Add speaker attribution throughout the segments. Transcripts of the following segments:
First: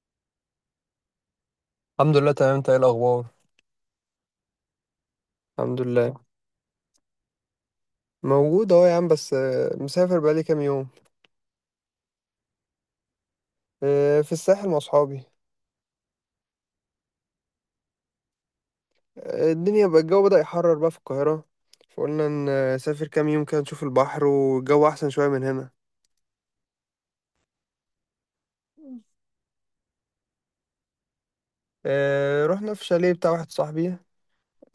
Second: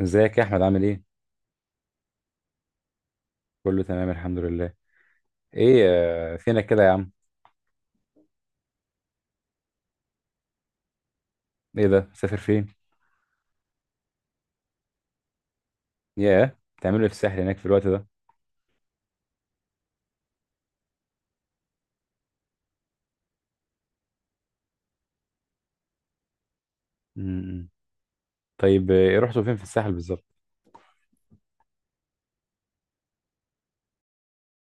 Speaker 1: ازيك يا احمد، عامل ايه؟
Speaker 2: الحمد لله، تمام. انت ايه الاخبار؟
Speaker 1: كله تمام الحمد لله.
Speaker 2: الحمد
Speaker 1: ايه؟
Speaker 2: لله.
Speaker 1: فينك كده يا عم؟
Speaker 2: موجود اهو يا عم، بس مسافر بقالي كام يوم.
Speaker 1: ايه ده، مسافر فين؟
Speaker 2: في الساحل مع اصحابي.
Speaker 1: ياه، بتعملوا ايه في الساحل هناك في الوقت ده؟
Speaker 2: الدنيا بقى، الجو بدأ يحرر بقى في القاهرة. فقلنا نسافر كام يوم كده نشوف البحر والجو احسن شوية من هنا.
Speaker 1: امم طيب، ايه رحتوا فين في الساحل بالظبط؟
Speaker 2: رحنا في شاليه بتاع واحد صاحبي.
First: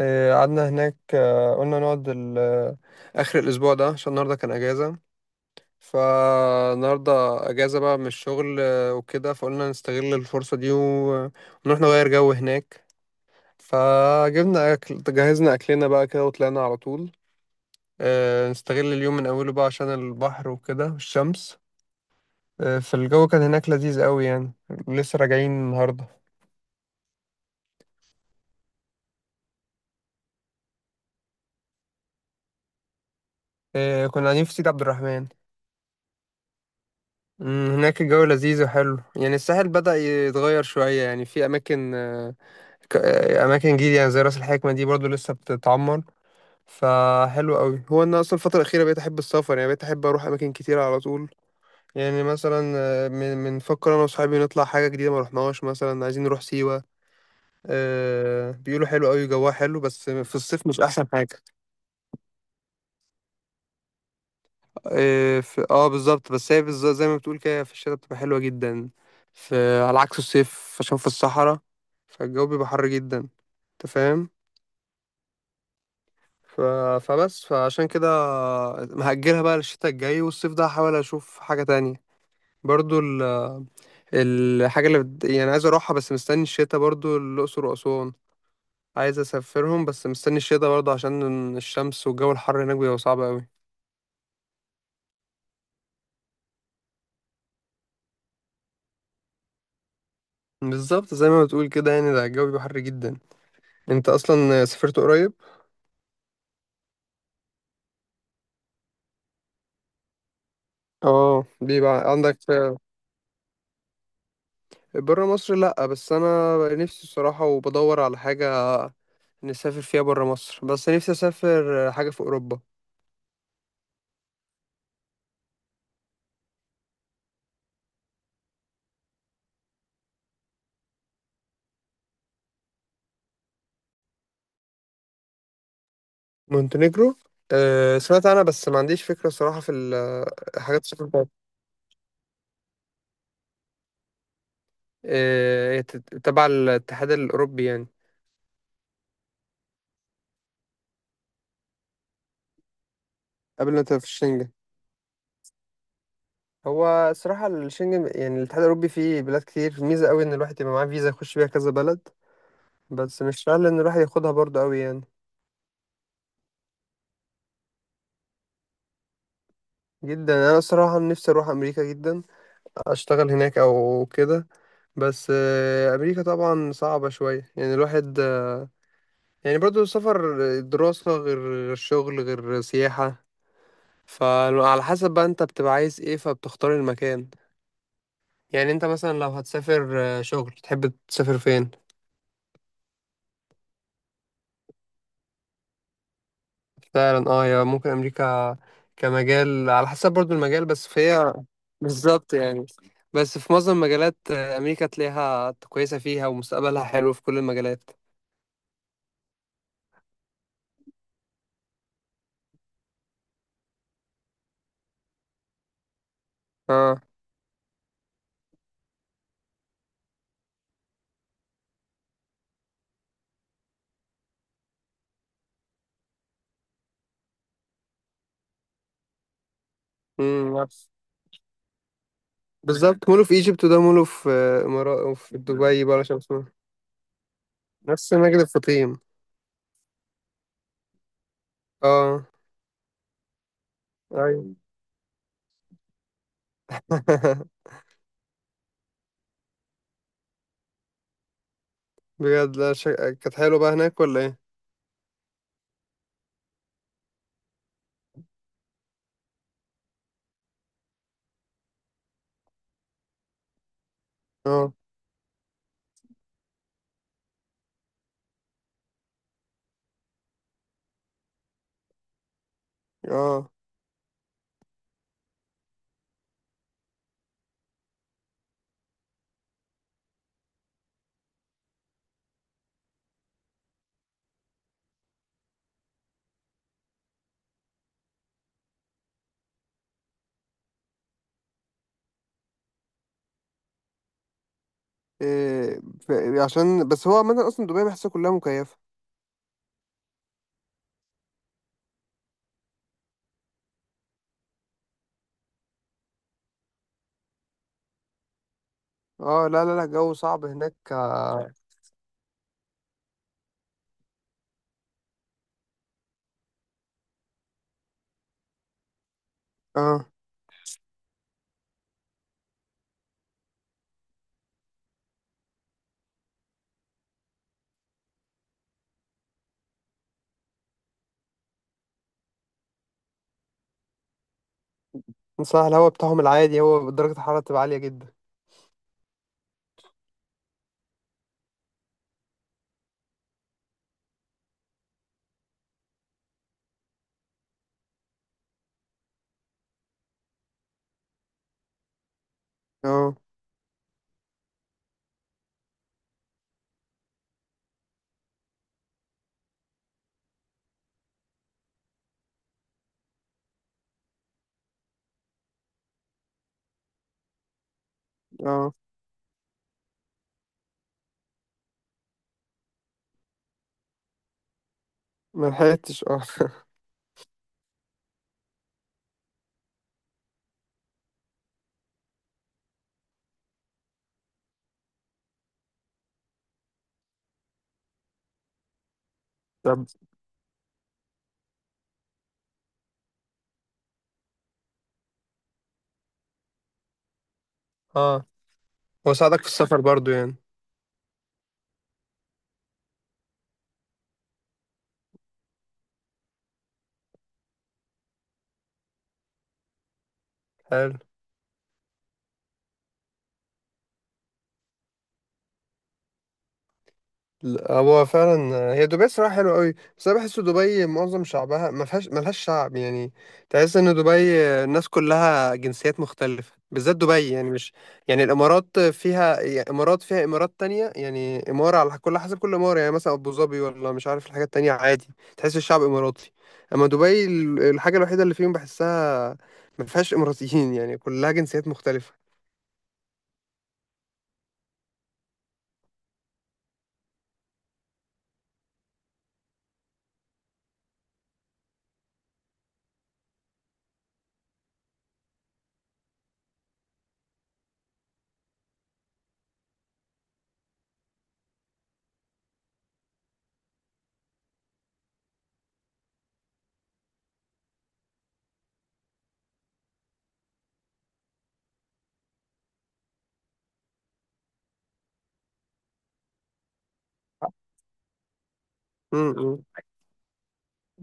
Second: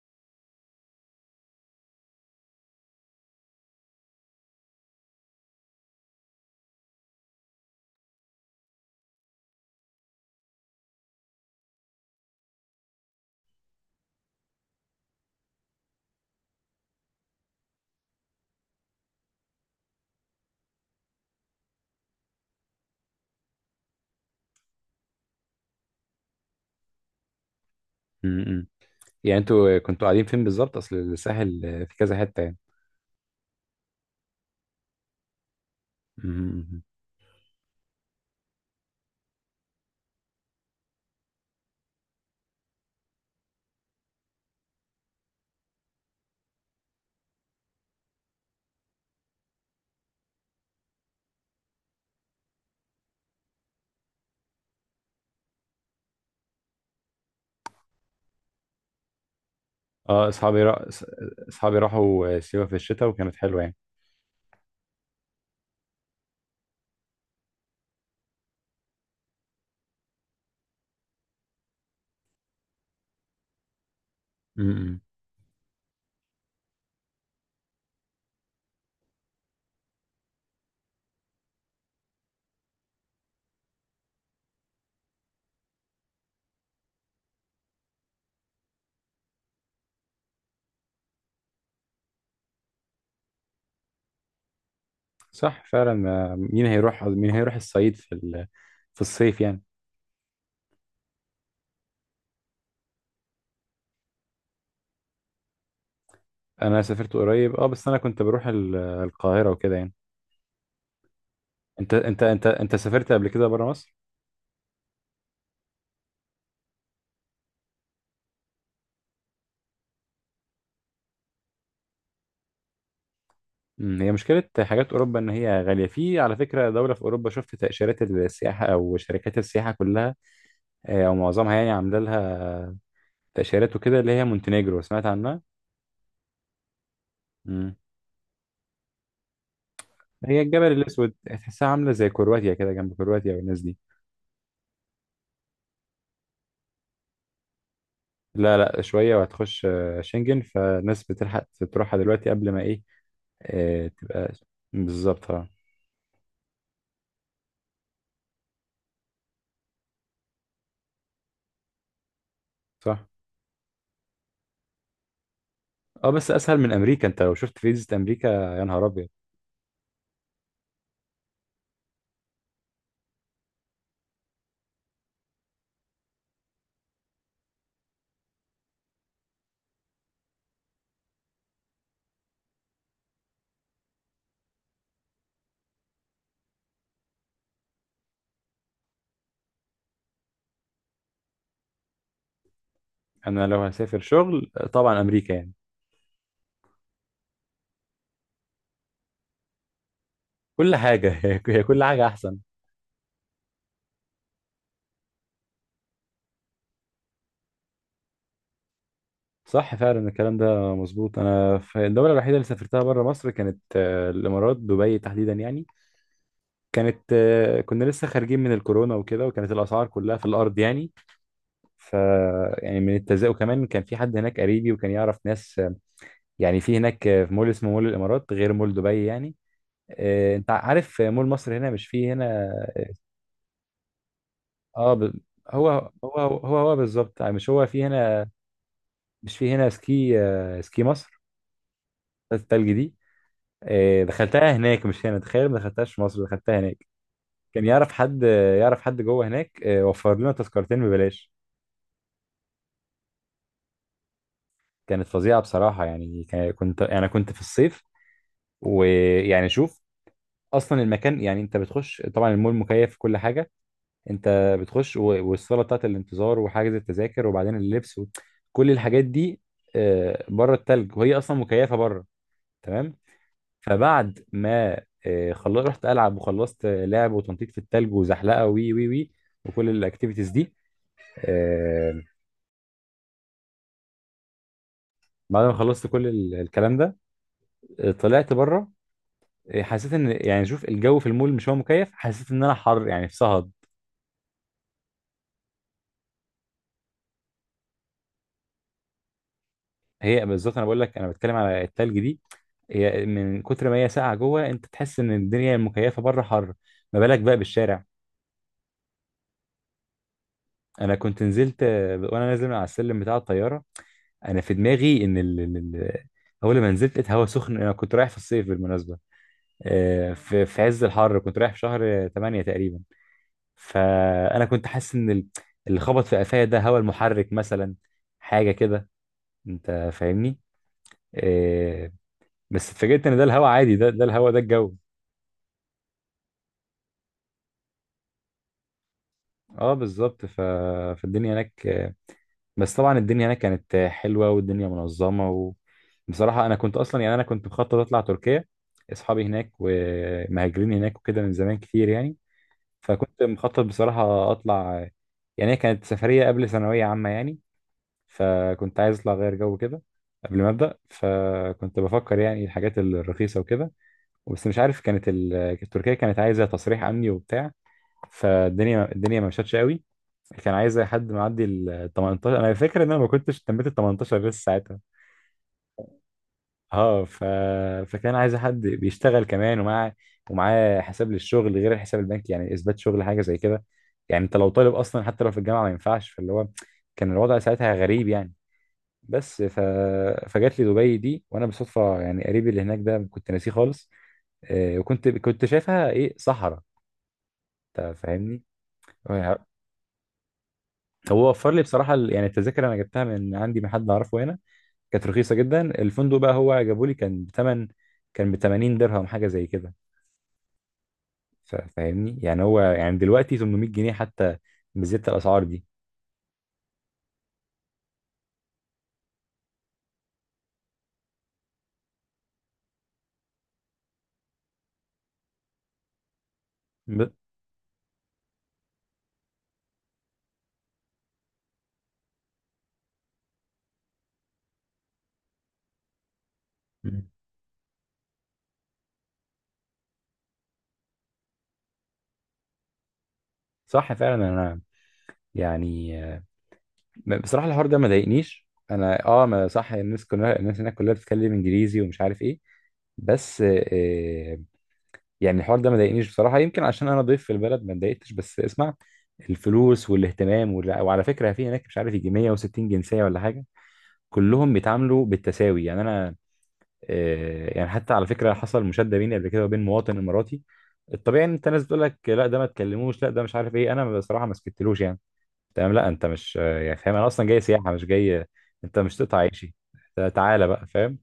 Speaker 2: قعدنا هناك. آه، قلنا نقعد ال- آه، اخر الاسبوع ده عشان النهارده كان اجازة. فالنهارده اجازة بقى من الشغل، وكده فقلنا نستغل الفرصة دي ونروح نغير جو هناك. فجبنا أكل، جهزنا أكلنا بقى كده وطلعنا على طول، نستغل اليوم من أوله بقى عشان البحر وكده والشمس. فالجو كان هناك لذيذ قوي يعني. لسه راجعين النهاردة.
Speaker 1: امم. يعني انتوا كنتوا قاعدين فين بالظبط؟ اصل الساحل في كذا حتة يعني.
Speaker 2: كنا قاعدين في سيدي عبد الرحمن.
Speaker 1: امم.
Speaker 2: مم، هناك الجو لذيذ وحلو يعني. الساحل بدأ يتغير شوية يعني، في أماكن أماكن جديدة يعني زي رأس الحكمة دي برضو لسه بتتعمر. فحلو قوي. هو أنا أصلا الفترة الأخيرة بقيت أحب السفر يعني، بقيت أحب أروح أماكن كتيرة على طول. يعني مثلا من بنفكر انا وصحابي نطلع حاجه جديده ما رحناهاش، مثلا عايزين نروح سيوه. بيقولوا حلو قوي جواها، حلو بس
Speaker 1: اه،
Speaker 2: في الصيف مش احسن حاجه.
Speaker 1: اصحابي راحوا سيوة في الشتاء وكانت حلوة يعني.
Speaker 2: اه، في... آه بالظبط، بس هي بالظبط زي ما بتقول كده، في الشتاء بتبقى حلوه جدا، على عكس الصيف عشان في الصحراء. فالجو بيبقى حر جدا. انت فاهم.
Speaker 1: امم.
Speaker 2: ف... فبس فعشان كده مهجلها بقى للشتاء الجاي، والصيف ده هحاول اشوف حاجه تانية. برضو ال... الحاجه اللي بت... يعني عايز اروحها بس مستني الشتاء، برضو الاقصر واسوان عايز اسافرهم، بس مستني الشتا برضه عشان الشمس والجو الحر هناك بيبقى صعب قوي.
Speaker 1: صح فعلا، مين هيروح الصعيد في الصيف يعني؟
Speaker 2: بالظبط زي ما بتقول كده، يعني ده الجو بيبقى حر جدا. انت اصلا سافرت قريب؟
Speaker 1: انا سافرت قريب اه، بس انا كنت بروح القاهرة وكده يعني.
Speaker 2: اه
Speaker 1: انت
Speaker 2: بيبقى
Speaker 1: انت
Speaker 2: عندك.
Speaker 1: انت انت سافرت قبل كده بره مصر؟
Speaker 2: بره مصر؟ لا، بس انا نفسي الصراحه وبدور على حاجه نسافر فيها بره مصر، بس نفسي اسافر حاجه في اوروبا.
Speaker 1: هي مشكله. حاجات اوروبا ان هي غاليه. في على فكره دوله في اوروبا، شفت تاشيرات السياحه او شركات السياحه كلها او معظمها يعني عامله لها تاشيرات وكده، اللي هي مونتينيجرو، سمعت عنها؟
Speaker 2: مونتينيجرو؟
Speaker 1: امم.
Speaker 2: أه سمعت عنها بس ما عنديش فكره صراحه في الحاجات
Speaker 1: هي الجبل
Speaker 2: السفر
Speaker 1: الاسود،
Speaker 2: بتاعتها.
Speaker 1: تحسها عامله زي كرواتيا كده، جنب كرواتيا والناس دي.
Speaker 2: أه، هي تبع الاتحاد الاوروبي يعني.
Speaker 1: لا، شويه وهتخش شنجن، فالناس بتلحق تروحها دلوقتي قبل ما ايه
Speaker 2: قبل ما تبقى في
Speaker 1: تبقى.
Speaker 2: الشنجن.
Speaker 1: بالظبط اه.
Speaker 2: هو صراحة الشنجن، يعني الاتحاد الأوروبي، فيه بلاد كتير، ميزة قوي إن الواحد يبقى معاه فيزا يخش بيها كذا بلد.
Speaker 1: صح.
Speaker 2: بس مش سهل إن الواحد ياخدها برضه قوي يعني.
Speaker 1: اه، بس اسهل من امريكا، انت لو شفت فيزا امريكا يا نهار ابيض.
Speaker 2: جدا. أنا الصراحة نفسي أروح أمريكا جدا، أشتغل هناك أو كده. بس أمريكا طبعا صعبة شوية يعني، الواحد يعني برضه السفر دراسة غير شغل غير سياحة. فعلى حسب بقى أنت بتبقى عايز إيه، فبتختار المكان. يعني أنت مثلا لو هتسافر شغل، تحب تسافر فين؟
Speaker 1: انا لو هسافر شغل طبعا امريكا يعني.
Speaker 2: فعلا اه، يا ممكن امريكا كمجال، على حسب برضو المجال،
Speaker 1: كل
Speaker 2: بس
Speaker 1: حاجه
Speaker 2: فهي
Speaker 1: هي كل حاجه
Speaker 2: بالظبط
Speaker 1: احسن.
Speaker 2: يعني. بس في معظم المجالات امريكا تلاقيها كويسه فيها، ومستقبلها حلو في كل المجالات.
Speaker 1: صح فعلا، الكلام ده مظبوط. انا، في الدوله الوحيده اللي سافرتها بره مصر كانت الامارات، دبي تحديدا يعني.
Speaker 2: اه.
Speaker 1: كانت كنا لسه خارجين من الكورونا وكده، وكانت الاسعار كلها في الارض يعني. ف يعني من التزاؤم، وكمان كان في حد هناك قريبي وكان يعرف ناس يعني في هناك في مول اسمه مول الامارات غير مول دبي يعني. انت
Speaker 2: امم. نفس.
Speaker 1: عارف مول مصر هنا؟ مش فيه هنا.
Speaker 2: بالظبط، مولو في ايجيبت، وده مولو في
Speaker 1: اه
Speaker 2: امارات
Speaker 1: ب...
Speaker 2: وفي
Speaker 1: هو
Speaker 2: دبي بقى عشان
Speaker 1: هو
Speaker 2: اسمه.
Speaker 1: هو هو بالظبط، مش هو في
Speaker 2: نفس
Speaker 1: هنا؟
Speaker 2: مجد الفطيم.
Speaker 1: مش في هنا سكي سكي مصر
Speaker 2: اه.
Speaker 1: بتاعت التلج دي.
Speaker 2: ايوه.
Speaker 1: دخلتها هناك مش هنا، تخيل! ما دخلتهاش في مصر، دخلتها هناك. كان يعرف حد يعرف حد جوه هناك، وفر لنا تذكرتين ببلاش.
Speaker 2: بجد لا شك... كانت حلوه بقى هناك ولا ايه؟
Speaker 1: كانت فظيعة بصراحة يعني. كنت يعني كنت في الصيف، ويعني شوف، اصلا المكان يعني انت بتخش. طبعا المول مكيف في كل حاجة. انت
Speaker 2: اه.
Speaker 1: بتخش والصالة بتاعت الانتظار وحجز التذاكر وبعدين اللبس كل الحاجات دي، بره التلج وهي اصلا مكيفة بره. تمام.
Speaker 2: اه.
Speaker 1: فبعد ما خلص، رحت العب، وخلصت لعب وتنطيط في التلج وزحلقه وي وي وي، وكل الاكتيفيتيز دي. آه، بعد ما خلصت كل الكلام ده، طلعت بره. حسيت ان يعني شوف، الجو في المول مش هو مكيف؟ حسيت ان انا حر يعني، في صهد.
Speaker 2: إيه... عشان بس هو عامة اصلا دبي بحسها كلها مكيفه.
Speaker 1: هي بالظبط، انا بقول لك انا بتكلم على التلج دي. هي من كتر ما هي ساقعه جوه، انت تحس ان الدنيا المكيفه بره حر، ما بالك بقى بالشارع.
Speaker 2: اه لا لا لا، الجو صعب هناك
Speaker 1: انا كنت
Speaker 2: اه.
Speaker 1: نزلت وانا نازل من على السلم بتاع الطياره، انا في دماغي ان اول ما نزلت لقيت هوا سخن. انا كنت رايح في الصيف بالمناسبه،
Speaker 2: آه.
Speaker 1: في عز الحر، كنت رايح في شهر 8 تقريبا. فانا كنت حاسس ان اللي خبط في قفايا ده هوا المحرك مثلا، حاجه كده، انت فاهمني؟ آه، بس اتفاجئت ان ده الهوا عادي، ده الهوا ده الجو.
Speaker 2: صح، الهوا بتاعهم العادي، هو درجة الحرارة بتبقى عالية جدا.
Speaker 1: اه بالظبط. فالدنيا هناك، بس طبعا الدنيا هناك كانت حلوه والدنيا منظمه. وبصراحه انا كنت اصلا يعني انا كنت مخطط اطلع تركيا. اصحابي هناك ومهاجرين هناك وكده من زمان كتير يعني.
Speaker 2: اه.
Speaker 1: فكنت مخطط بصراحه اطلع يعني. هي كانت سفريه قبل ثانويه عامه يعني، فكنت عايز اطلع غير جو كده قبل ما ابدا. فكنت بفكر يعني الحاجات الرخيصه وكده. بس مش عارف، كانت تركيا كانت عايزه تصريح امني وبتاع.
Speaker 2: اه
Speaker 1: فالدنيا ما مشتش قوي. كان عايز اي حد معدي ال 18، انا فاكر ان انا ما كنتش تميت ال 18 لسه ساعتها.
Speaker 2: ملحقتش اه
Speaker 1: اه. فكان عايز حد بيشتغل كمان، ومعاه حساب للشغل غير الحساب البنكي، يعني اثبات شغل حاجه زي كده. يعني انت لو طالب اصلا حتى لو في الجامعه ما ينفعش، فاللي هو كان الوضع ساعتها غريب يعني. بس
Speaker 2: طب.
Speaker 1: فجات لي دبي دي، وانا بالصدفه يعني قريبي اللي هناك ده كنت ناسيه خالص. وكنت شايفها ايه؟ صحراء، انت
Speaker 2: اه.
Speaker 1: فاهمني.
Speaker 2: وساعدك في السفر برضو يعني.
Speaker 1: هو وفر لي بصراحه يعني التذاكر انا جبتها من عندي من حد اعرفه هنا، كانت رخيصه جدا. الفندق بقى هو جابوا لي، كان بتمن، كان ب 80 درهم حاجه زي كده.
Speaker 2: حلو.
Speaker 1: فاهمني يعني، هو يعني دلوقتي 800 جنيه حتى، بزيادة الاسعار دي.
Speaker 2: لا، هو فعلا، هي دبي صراحة حلوة قوي، بس انا بحس دبي معظم شعبها ما فيهاش، ملهاش شعب يعني. تحس ان دبي الناس كلها جنسيات مختلفة، بالذات
Speaker 1: ب...
Speaker 2: دبي يعني مش... يعني الامارات فيها، يعني امارات فيها امارات تانية يعني، امارة على كل حسب، كل امارة يعني، مثلا ابو ظبي ولا مش عارف الحاجات التانية، عادي تحس الشعب اماراتي. اما
Speaker 1: مم.
Speaker 2: دبي الحاجة الوحيدة اللي فيهم بحسها ما فيهاش اماراتيين يعني كلها جنسيات مختلفة.
Speaker 1: صح فعلا انا يعني، بصراحه الحوار ده ما ضايقنيش انا اه. ما صح، الناس كلها، الناس هناك كلها بتتكلم انجليزي ومش عارف ايه، بس يعني الحوار ده ما ضايقنيش بصراحه. يمكن عشان انا ضيف في البلد ما اتضايقتش، بس اسمع، الفلوس والاهتمام وعلى فكره في هناك مش عارف يجي 160 جنسيه ولا حاجه. كلهم بيتعاملوا بالتساوي يعني. انا يعني حتى على فكره حصل مشاده بيني قبل كده وبين مواطن اماراتي. الطبيعي ان انت، ناس بتقول لك لا ده ما تكلموش، لا ده مش عارف ايه، انا بصراحه ما سكتلوش يعني. تمام لا، انت مش يعني فاهم، انا اصلا جاي سياحه مش جاي، انت مش تقطع عيشي.
Speaker 2: امم.
Speaker 1: تعالى بقى فاهم.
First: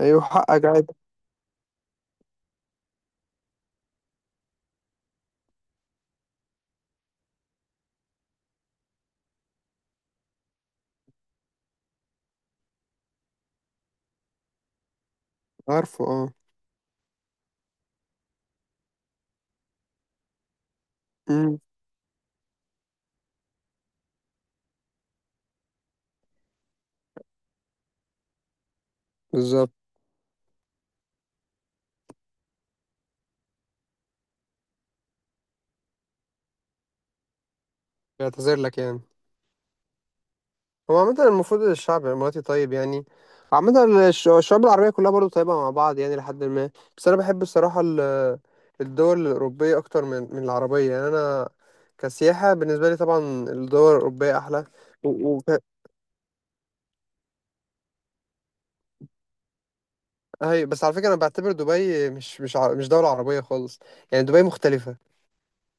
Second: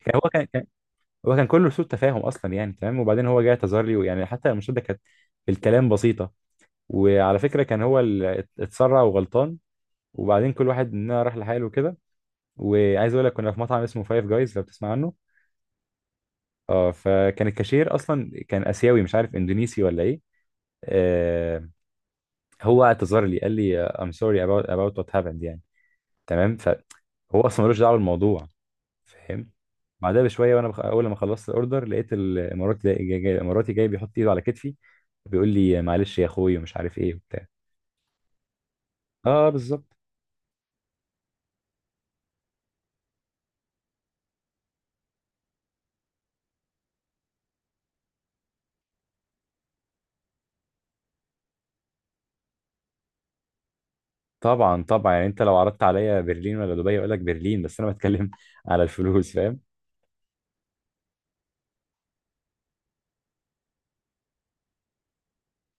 Speaker 1: كان
Speaker 2: ايوه
Speaker 1: هو كان
Speaker 2: حقك،
Speaker 1: كان-
Speaker 2: عادي.
Speaker 1: هو كان كله سوء تفاهم اصلا يعني. تمام. وبعدين هو جاي اعتذر لي، ويعني حتى المشاده كانت الكلام بسيطه. وعلى فكره كان هو اللي اتسرع وغلطان، وبعدين كل واحد مننا راح لحاله كده. وعايز اقول لك كنا في مطعم اسمه فايف جايز، لو بتسمع عنه.
Speaker 2: عارفه اه.
Speaker 1: اه. فكان الكاشير اصلا كان اسيوي مش عارف اندونيسي ولا ايه.
Speaker 2: امم.
Speaker 1: آه، هو اعتذر لي، قال لي I'm sorry about what happened يعني. تمام، فهو اصلا ملوش دعوه بالموضوع، فاهم.
Speaker 2: بالظبط.
Speaker 1: بعدها بشويه، وانا اول لما خلصت الاوردر، لقيت الاماراتي الاماراتي جاي بيحط ايده على كتفي، بيقول لي معلش يا اخوي ومش عارف ايه وبتاع.
Speaker 2: بيعتذر لك يعني.
Speaker 1: اه بالظبط.
Speaker 2: هو عامة المفروض الشعب الإماراتي طيب يعني، عامة الشعوب العربية كلها برضو طيبة مع بعض يعني، لحد ما... بس أنا بحب الصراحة الدول الأوروبية أكتر من العربية يعني. أنا كسياحة بالنسبة لي طبعا الدول الأوروبية أحلى.
Speaker 1: طبعا
Speaker 2: و...
Speaker 1: طبعا يعني
Speaker 2: و...
Speaker 1: انت لو عرضت عليا برلين ولا دبي، اقول لك برلين. بس انا بتكلم على الفلوس، فاهم.
Speaker 2: هي بس على فكرة أنا بعتبر دبي مش مش دولة عربية خالص، يعني دبي مختلفة.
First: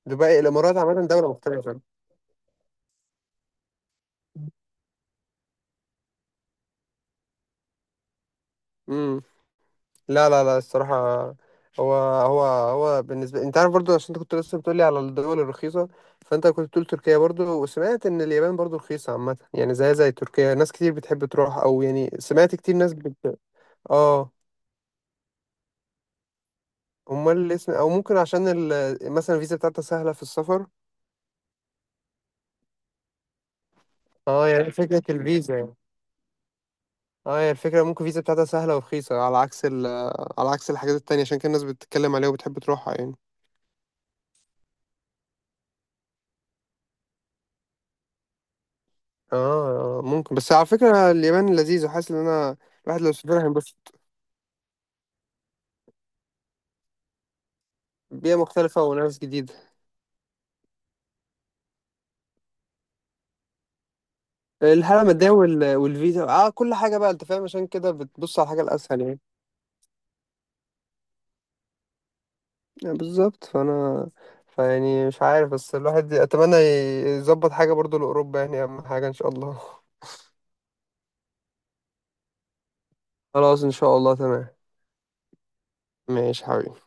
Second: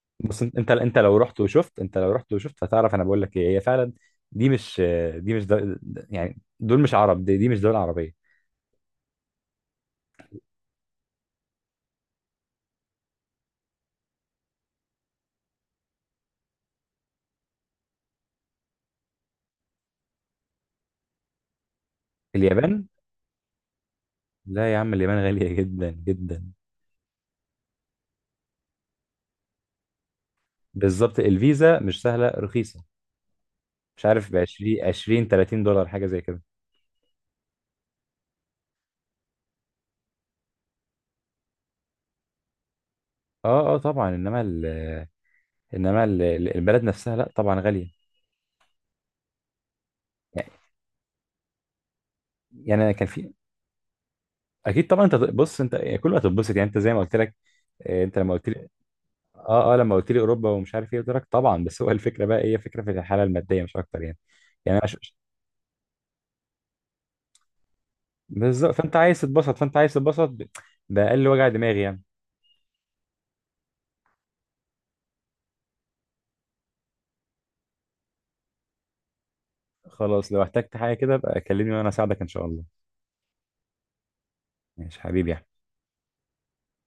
Speaker 2: دبي
Speaker 1: بص، انت انت
Speaker 2: الإمارات
Speaker 1: انت
Speaker 2: عامة
Speaker 1: لو
Speaker 2: دولة
Speaker 1: رحت وشفت،
Speaker 2: مختلفة.
Speaker 1: انت لو رحت وشفت هتعرف انا بقول لك ايه. هي فعلا دي مش دي مش دول، يعني دول مش عرب، دي، دي مش دول عربيه.
Speaker 2: امم. لا لا لا، الصراحة هو بالنسبة، انت عارف برضو عشان انت كنت لسه بتقولي على الدول الرخيصة، فانت كنت بتقول تركيا برضو، وسمعت ان اليابان برضو رخيصة عامة، يعني زي تركيا ناس كتير بتحب تروح، او يعني سمعت كتير
Speaker 1: اليابان؟
Speaker 2: ناس بت... اه،
Speaker 1: لا يا عم، اليابان غاليه جدا جدا.
Speaker 2: امال اللي اسم او ممكن عشان مثلا الفيزا بتاعتها سهلة في السفر.
Speaker 1: بالظبط، الفيزا مش سهله، رخيصه، مش عارف ب
Speaker 2: اه، يعني
Speaker 1: 20
Speaker 2: فكرة
Speaker 1: 20
Speaker 2: الفيزا
Speaker 1: 30
Speaker 2: يعني.
Speaker 1: دولار حاجه زي كده.
Speaker 2: اه، هي الفكرة ممكن الفيزا بتاعتها سهلة ورخيصة على عكس على عكس الحاجات التانية، عشان كده الناس بتتكلم عليها وبتحب تروحها يعني.
Speaker 1: اه اه طبعا. انما ال... البلد نفسها لا طبعا غاليه.
Speaker 2: اه ممكن.
Speaker 1: يعني
Speaker 2: بس على فكرة اليابان لذيذ، وحاسس ان انا
Speaker 1: يعني انا
Speaker 2: الواحد
Speaker 1: كان
Speaker 2: لو
Speaker 1: في،
Speaker 2: سافرها هينبسط.
Speaker 1: اكيد طبعا. انت بص، انت كله هتتبسط يعني، انت زي ما قلت لك. انت لما
Speaker 2: بيئة
Speaker 1: قلت لي،
Speaker 2: مختلفة وناس جديدة.
Speaker 1: اه اه، لما قلت لي اوروبا ومش عارف ايه قلت لك طبعا، بس هو الفكره بقى، هي فكره في الحاله الماديه مش اكتر يعني. يعني أنا ش-
Speaker 2: الحالة المادية والفيزا، اه كل حاجة بقى انت فاهم، عشان كده بتبص على الحاجة
Speaker 1: بالظبط. فانت
Speaker 2: الأسهل يعني.
Speaker 1: عايز تتبسط، فانت عايز تتبسط باقل وجع دماغي يعني.
Speaker 2: بالظبط. فأنا فيعني مش عارف، بس الواحد أتمنى يظبط حاجة برضو لأوروبا يعني، أهم حاجة إن شاء الله.
Speaker 1: خلاص، لو احتجت حاجه كده بقى كلمني وانا اساعدك ان شاء الله.
Speaker 2: خلاص إن شاء الله، تمام.
Speaker 1: ماشي حبيبي.
Speaker 2: ماشي حبيبي.